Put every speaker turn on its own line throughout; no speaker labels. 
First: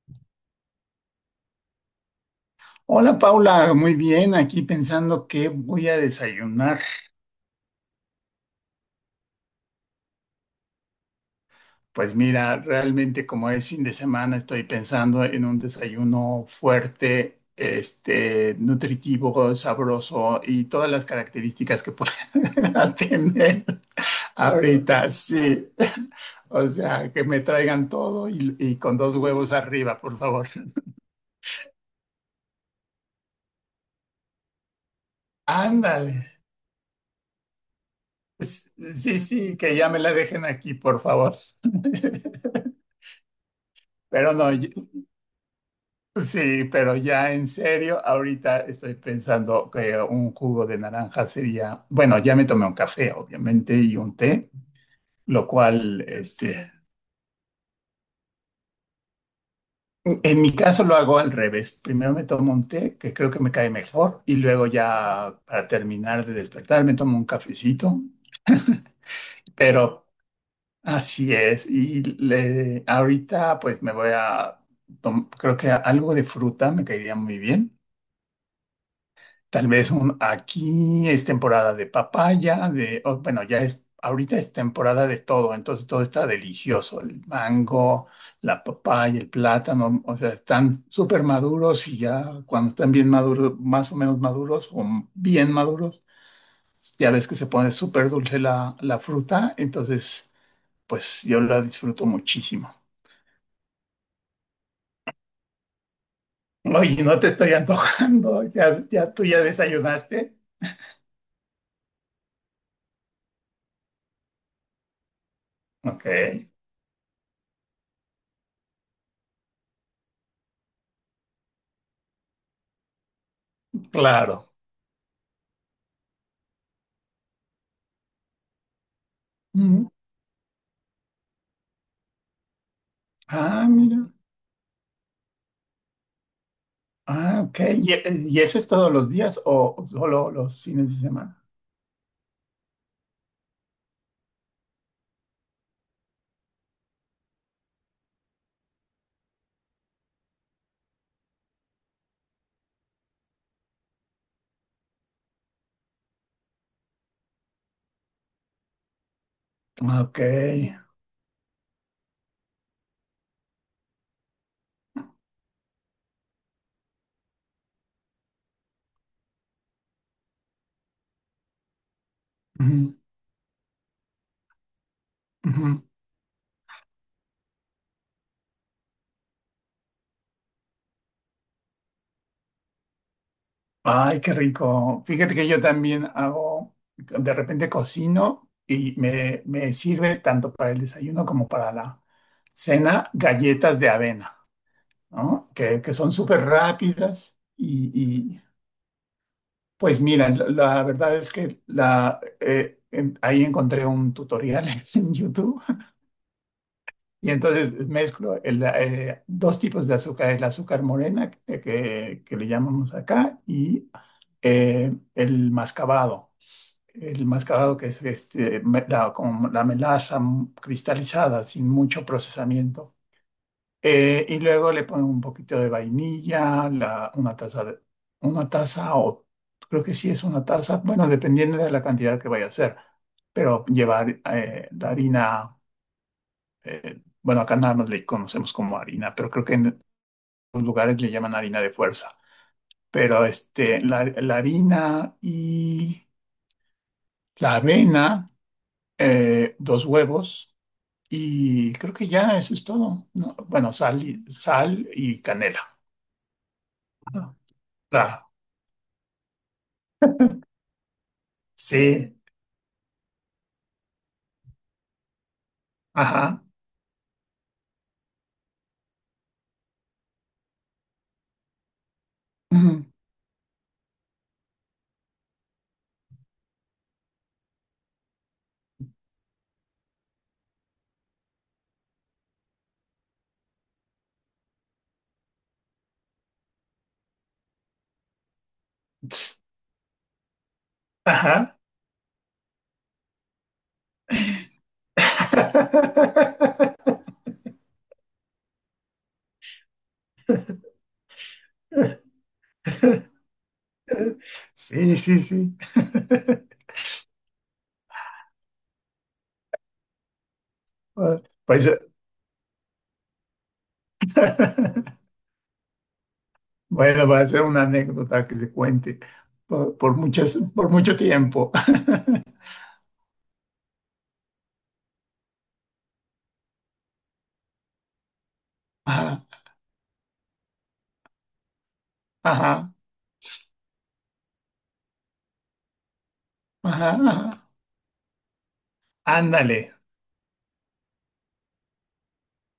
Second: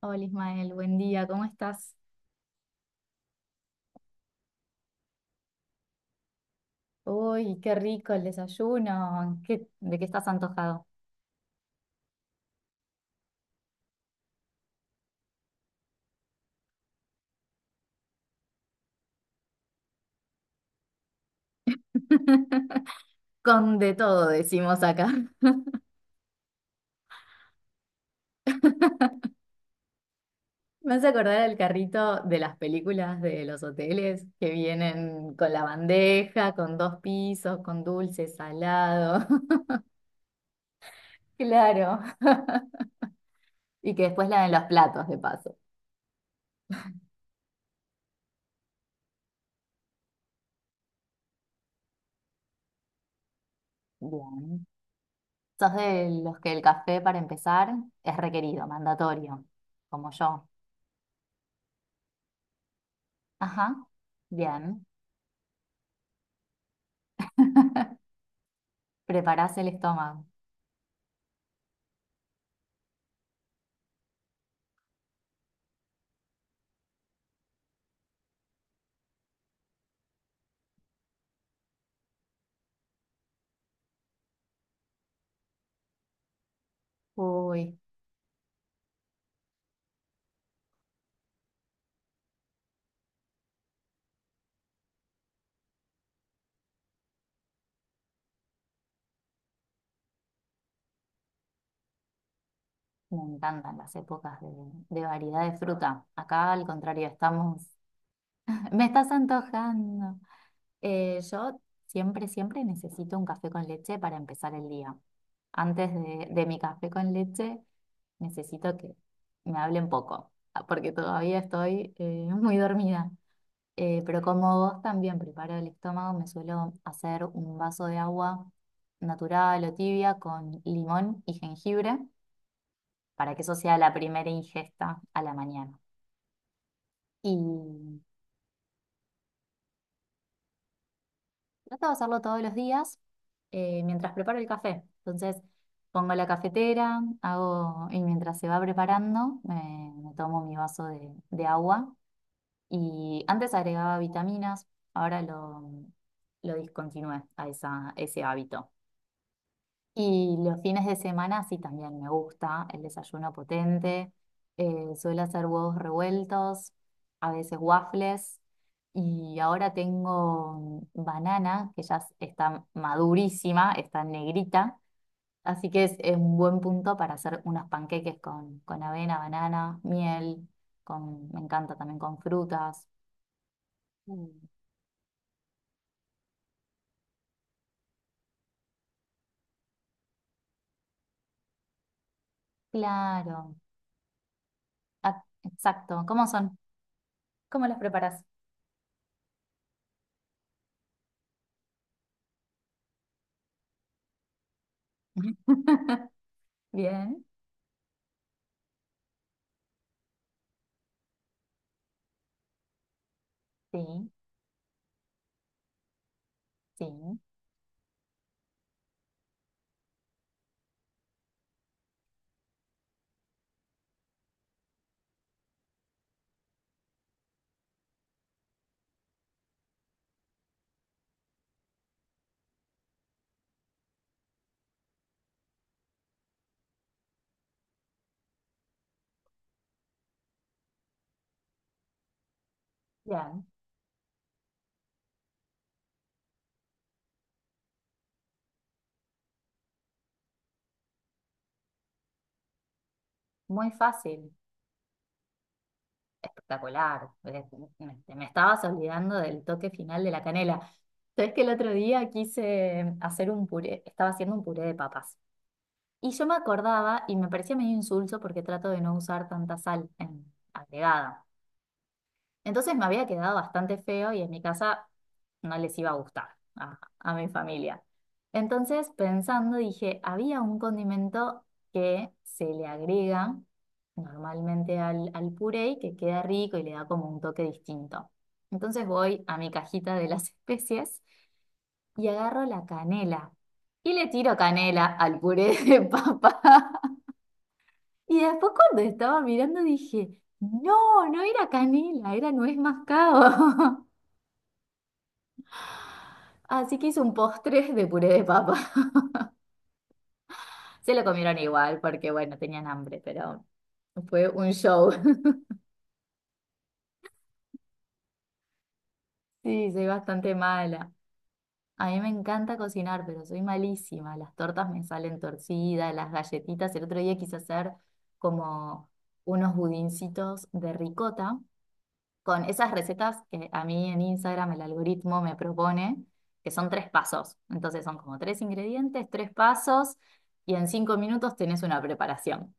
Hola Ismael, buen día, ¿cómo estás?
Hola Paula, muy bien, aquí pensando qué voy a desayunar.
Uy, qué rico el desayuno. De qué estás antojado?
Pues mira, realmente como es fin de semana, estoy pensando en un desayuno fuerte, nutritivo, sabroso y todas las características que pueda tener
Con de todo, decimos
ahorita,
acá.
sí. O sea, que me traigan todo y con dos huevos arriba, por favor.
Me hace acordar al carrito de las películas de los hoteles que vienen con la
Ándale.
bandeja, con dos pisos, con dulce,
Sí,
salado.
sí, que ya me la dejen aquí, por favor.
Claro. Y que después
Pero
la de
no,
los
yo-
platos, de paso.
Sí, pero ya en serio, ahorita estoy pensando que un jugo de naranja sería, bueno, ya me tomé un café, obviamente, y un té,
Bien.
lo
Sos
cual,
de los que el café, para empezar, es requerido, mandatorio, como
en
yo.
mi caso lo hago al revés. Primero me tomo un té, que creo que me cae
Ajá.
mejor, y luego
Bien.
ya para terminar de despertar me tomo un cafecito,
Preparás el
pero
estómago.
así es. Y le- ahorita pues me voy a, tom- creo que algo de fruta me caería muy bien. Tal vez un, aquí es temporada de papaya, de, o, bueno, ya es, ahorita es temporada de todo, entonces todo está delicioso, el
Uy,
mango, la papaya, el plátano, o sea, están súper maduros y ya cuando están bien maduros, más o menos maduros o bien maduros, ya ves que se pone súper dulce la fruta, entonces pues yo la disfruto muchísimo.
me encantan las épocas de, variedad de fruta. Acá, al
Oye,
contrario,
no te estoy
estamos...
antojando, ya,
Me estás
ya tú ya
antojando.
desayunaste.
Yo siempre, siempre necesito un café con leche para empezar el día. Antes
Ok,
de mi café con leche, necesito que me hablen poco, porque todavía estoy muy dormida. Pero
claro.
como vos también preparo el estómago, me suelo hacer un vaso de agua natural o
Mm.
tibia con limón y jengibre para que eso
Ah,
sea la
mira.
primera ingesta a la mañana.
Ah, ok.
Y
Y eso es todos los días o solo los fines de semana?
trato de hacerlo todos los días mientras preparo el café. Entonces pongo la cafetera, hago, y mientras se va preparando, me tomo mi vaso de, agua. Y antes agregaba vitaminas, ahora lo discontinué a ese hábito.
Ah, ok.
Y los fines de semana sí también me gusta el desayuno potente. Suelo hacer huevos revueltos, a veces waffles. Y ahora tengo banana, que ya está
Ujú,
madurísima, está negrita. Así
ujú.
que es, un buen punto para hacer unos panqueques con avena, banana, miel. Me encanta también con frutas.
Ay,
Mm.
qué rico. Fíjate que yo también hago, de repente cocino y me sirve tanto para el desayuno como para la cena
Claro.
galletas de avena,
Ah,
¿no? Que
exacto.
son
¿Cómo
súper
son?
rápidas
¿Cómo los preparas?
y, pues mira, la verdad es que la, en- ahí encontré un tutorial en YouTube.
Bien,
Y entonces mezclo el, dos tipos de azúcar, el azúcar morena, que le llamamos acá, y
sí.
el mascabado.
Sí,
El mascabado que es me- la, como la melaza cristalizada, sin mucho procesamiento. Y luego le pongo un poquito de vainilla, la- una taza, de- una taza o creo que sí es una taza, bueno, dependiendo de la cantidad que vaya a hacer, pero llevar la harina bueno, acá nada más le conocemos como harina, pero creo que en otros lugares le llaman harina de fuerza. Pero
bien,
la harina y la avena, dos huevos y creo que ya eso es todo, ¿no?
muy
Bueno, sal y,
fácil,
sal y canela.
espectacular.
Ah,
Me
la,
estabas olvidando del toque final de la canela. Sabes que el otro día
sí,
quise hacer un puré, estaba haciendo un puré de papas. Y yo me
ajá.
acordaba y me parecía medio insulso porque trato de no usar tanta sal en, agregada. Entonces me
Ujú,
había quedado bastante feo y en mi casa no les iba a gustar a mi familia. Entonces, pensando, dije, había un condimento que se le agrega normalmente al puré y que queda rico y le da como un toque distinto. Entonces voy a mi cajita de las especies
ajá.
y agarro la canela y le tiro canela al puré de papa. Y después cuando estaba mirando dije, no, no era canela, era nuez mascabo.
Sí, sí, sí.
Así que hice un postre de puré de papa. Se lo comieron
Pues
igual porque, bueno, tenían hambre, pero fue un show.
bueno, va a ser una anécdota que se cuente
Sí, soy
por
bastante
muchas, por
mala.
mucho tiempo.
A mí me encanta cocinar, pero soy malísima. Las tortas me salen torcidas, las galletitas. El otro día quise hacer como
Ajá,
unos budincitos de ricota con esas
ajá,
recetas que a mí en Instagram el algoritmo me propone, que son tres
ajá,
pasos.
ajá.
Entonces son como tres ingredientes, tres
Ándale,
pasos, y en 5 minutos tenés una preparación.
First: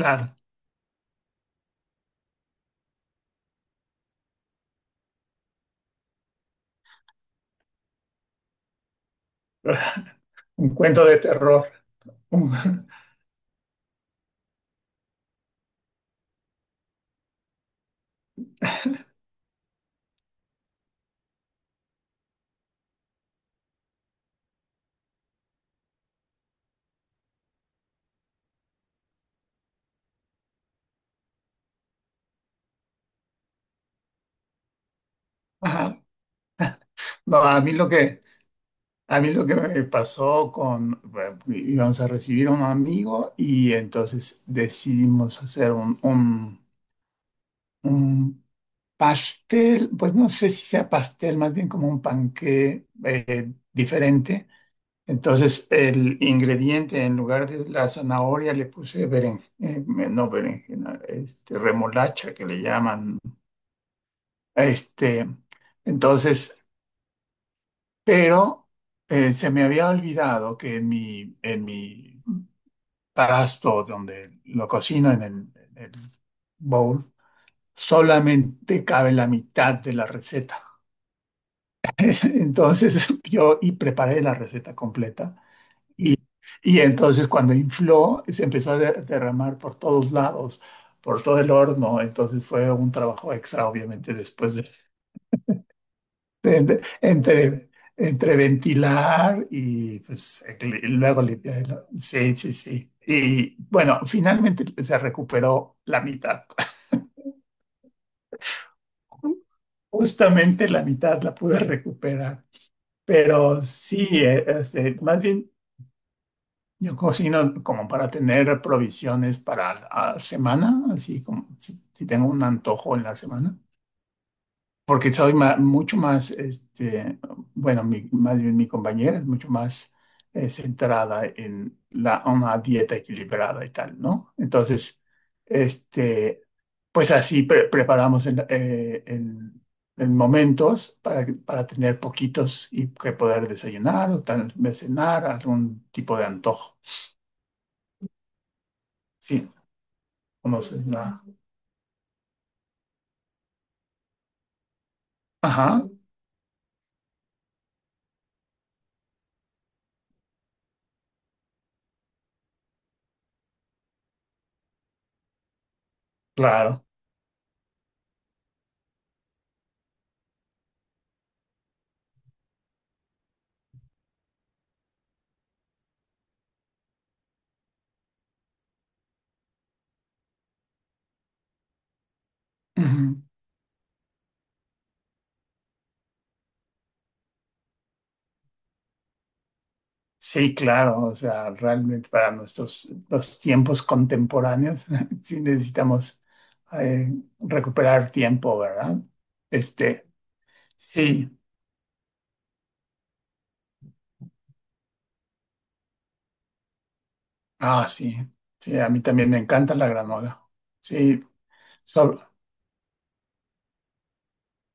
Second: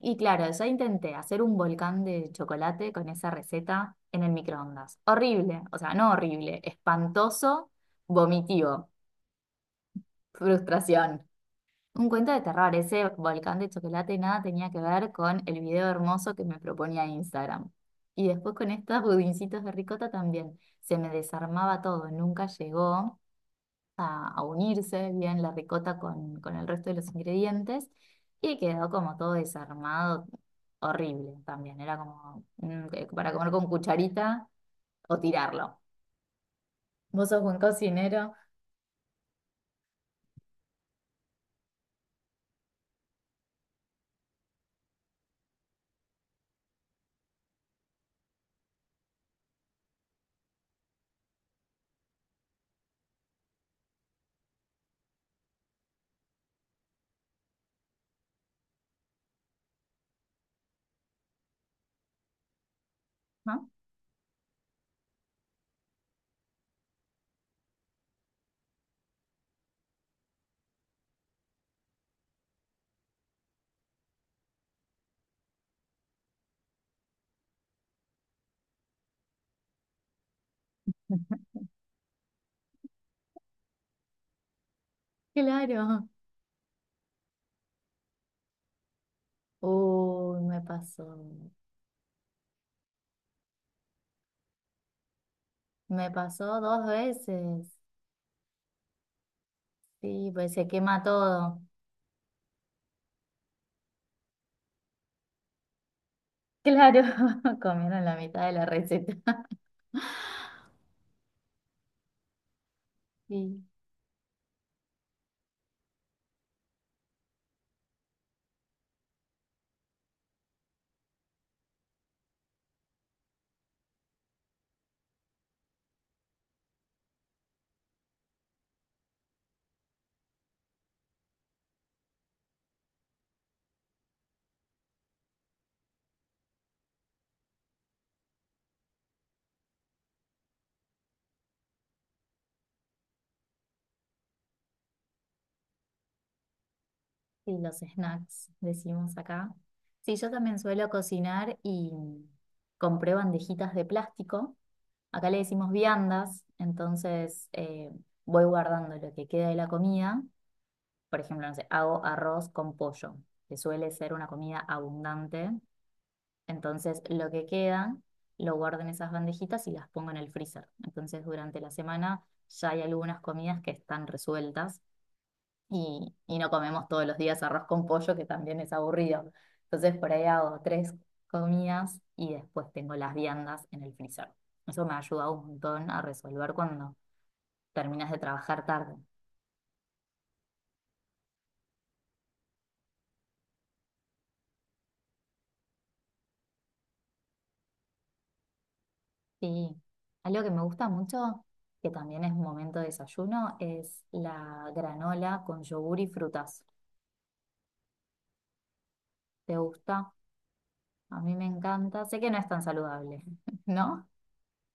Y claro, yo intenté hacer un volcán de chocolate con esa receta en el microondas. Horrible, o sea, no horrible, espantoso, vomitivo,
Un cuento de
frustración.
terror.
Un cuento de
Un-
terror, ese volcán de chocolate nada tenía que ver con el video hermoso que me proponía Instagram. Y después con estos budincitos de ricota también. Se me desarmaba todo, nunca llegó a unirse bien la ricota con, el resto de los ingredientes y quedó como todo desarmado, horrible también. Era como que para comer con cucharita o tirarlo.
ajá.
Vos
No,
sos buen
a mí lo que,
cocinero,
a mí lo que me pasó con, bueno, íbamos a recibir a un amigo y entonces decidimos hacer un pastel, pues no sé si sea pastel, más bien como un panqué diferente. Entonces, el ingrediente, en lugar de la zanahoria, le puse beren, no berenjena, remolacha que le llaman.
¿no?
Este, entonces, pero se me había olvidado que en mi pasto donde lo cocino en el bowl, solamente cabe la mitad de la receta. Entonces, yo y preparé la receta completa.
Claro.
Y, y entonces cuando infló, se empezó a de- derramar por todos
Uy, me
lados,
pasó.
por todo el horno. Entonces fue un trabajo extra, obviamente, después
Me pasó
de-
dos
entre,
veces.
entre ventilar y
Sí,
pues,
pues se
li-
quema
luego limpiar.
todo.
El- sí, sí, sí. Y bueno, finalmente se recuperó la mitad.
Claro, comieron la mitad de la receta.
Justamente la mitad la pude recuperar. Pero
Sí.
sí, más bien yo cocino como para tener provisiones para la semana, así como si, si tengo un antojo en la semana, porque soy ma- mucho más, bueno, mi, más bien mi compañera es mucho más centrada en la, una dieta equilibrada y tal, ¿no? Entonces, este, pues así pre- preparamos el momentos para, que- para tener poquitos y que poder desayunar o tal vez cenar, algún tipo de antojo.
Sí, los snacks, decimos
Sí.
acá. Sí, yo también
Conoces
suelo
nada.
cocinar y compré bandejitas de plástico. Acá le decimos
Ajá,
viandas, entonces voy guardando lo que queda de la comida. Por ejemplo, no sé, hago arroz con pollo, que suele ser una comida abundante.
claro.
Entonces, lo que queda lo guardo en esas bandejitas y las pongo en el freezer. Entonces, durante la semana ya hay algunas comidas que están resueltas y, no comemos todos los días arroz con pollo, que también es aburrido. Entonces por ahí hago tres comidas y después tengo las
Ujú.
viandas en el freezer. Eso me ha ayudado un montón a resolver cuando terminas de trabajar tarde.
Sí, claro, o sea, realmente para nuestros los tiempos contemporáneos sí necesitamos eh, recuperar tiempo, ¿verdad?
Sí,
Este,
algo que me gusta
sí,
mucho, que también es un momento de desayuno, es la granola con yogur y frutas.
ah, sí, sí, a mí también me
¿Te
encanta la
gusta?
granola.
A
Sí,
mí me encanta. Sé que
solo,
no es tan saludable, ¿no?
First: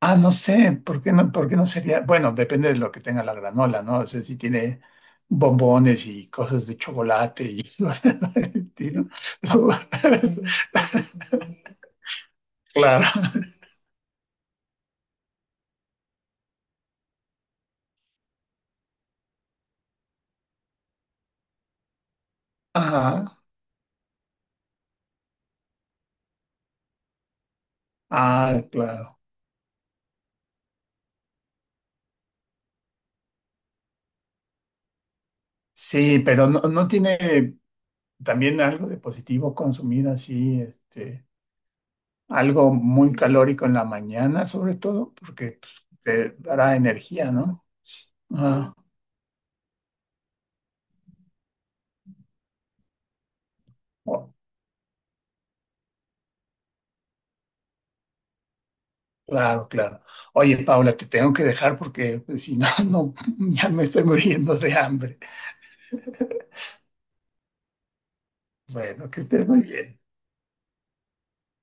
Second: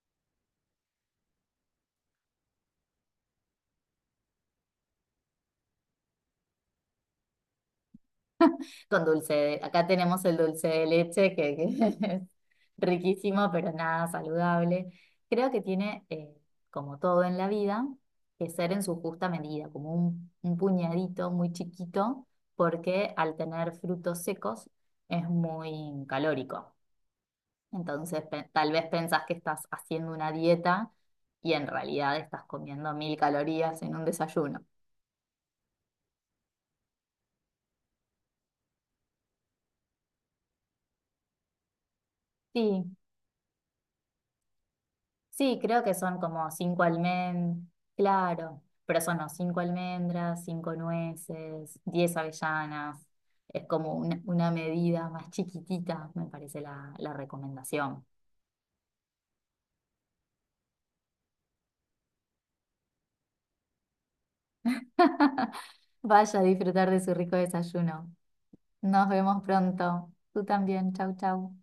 ah, no sé, por qué no sería? Bueno, depende de lo que tenga la granola, ¿no? O sea, si tiene bombones y cosas de chocolate y cosas por el
Con
estilo.
dulce de,
No,
acá tenemos el dulce de leche que, es
claro.
riquísimo, pero nada saludable. Creo que tiene, como todo en la vida, que ser en su justa medida, como un puñadito muy chiquito, porque al
Ajá.
tener frutos secos es muy calórico. Entonces,
Ah,
tal vez
claro.
pensás que estás haciendo una dieta y en realidad estás comiendo 1.000 calorías en un desayuno.
Sí, pero no, no tiene también algo de positivo consumir así, algo
Sí,
muy calórico en la mañana, sobre todo,
Sí,
porque
creo que
pues,
son
te
como
dará
cinco
energía,
almendras,
¿no?
claro,
Ah,
pero son no, cinco almendras, cinco nueces, 10 avellanas. Es como una,
oh,
una medida más chiquitita, me parece la recomendación.
claro, claro. Oye, Paula, te tengo que dejar porque pues, si no, no, ya me estoy muriendo de hambre.
Vaya a disfrutar de su rico desayuno. Nos
Bueno, que
vemos
estés muy bien.
pronto. Tú también. Chau, chau.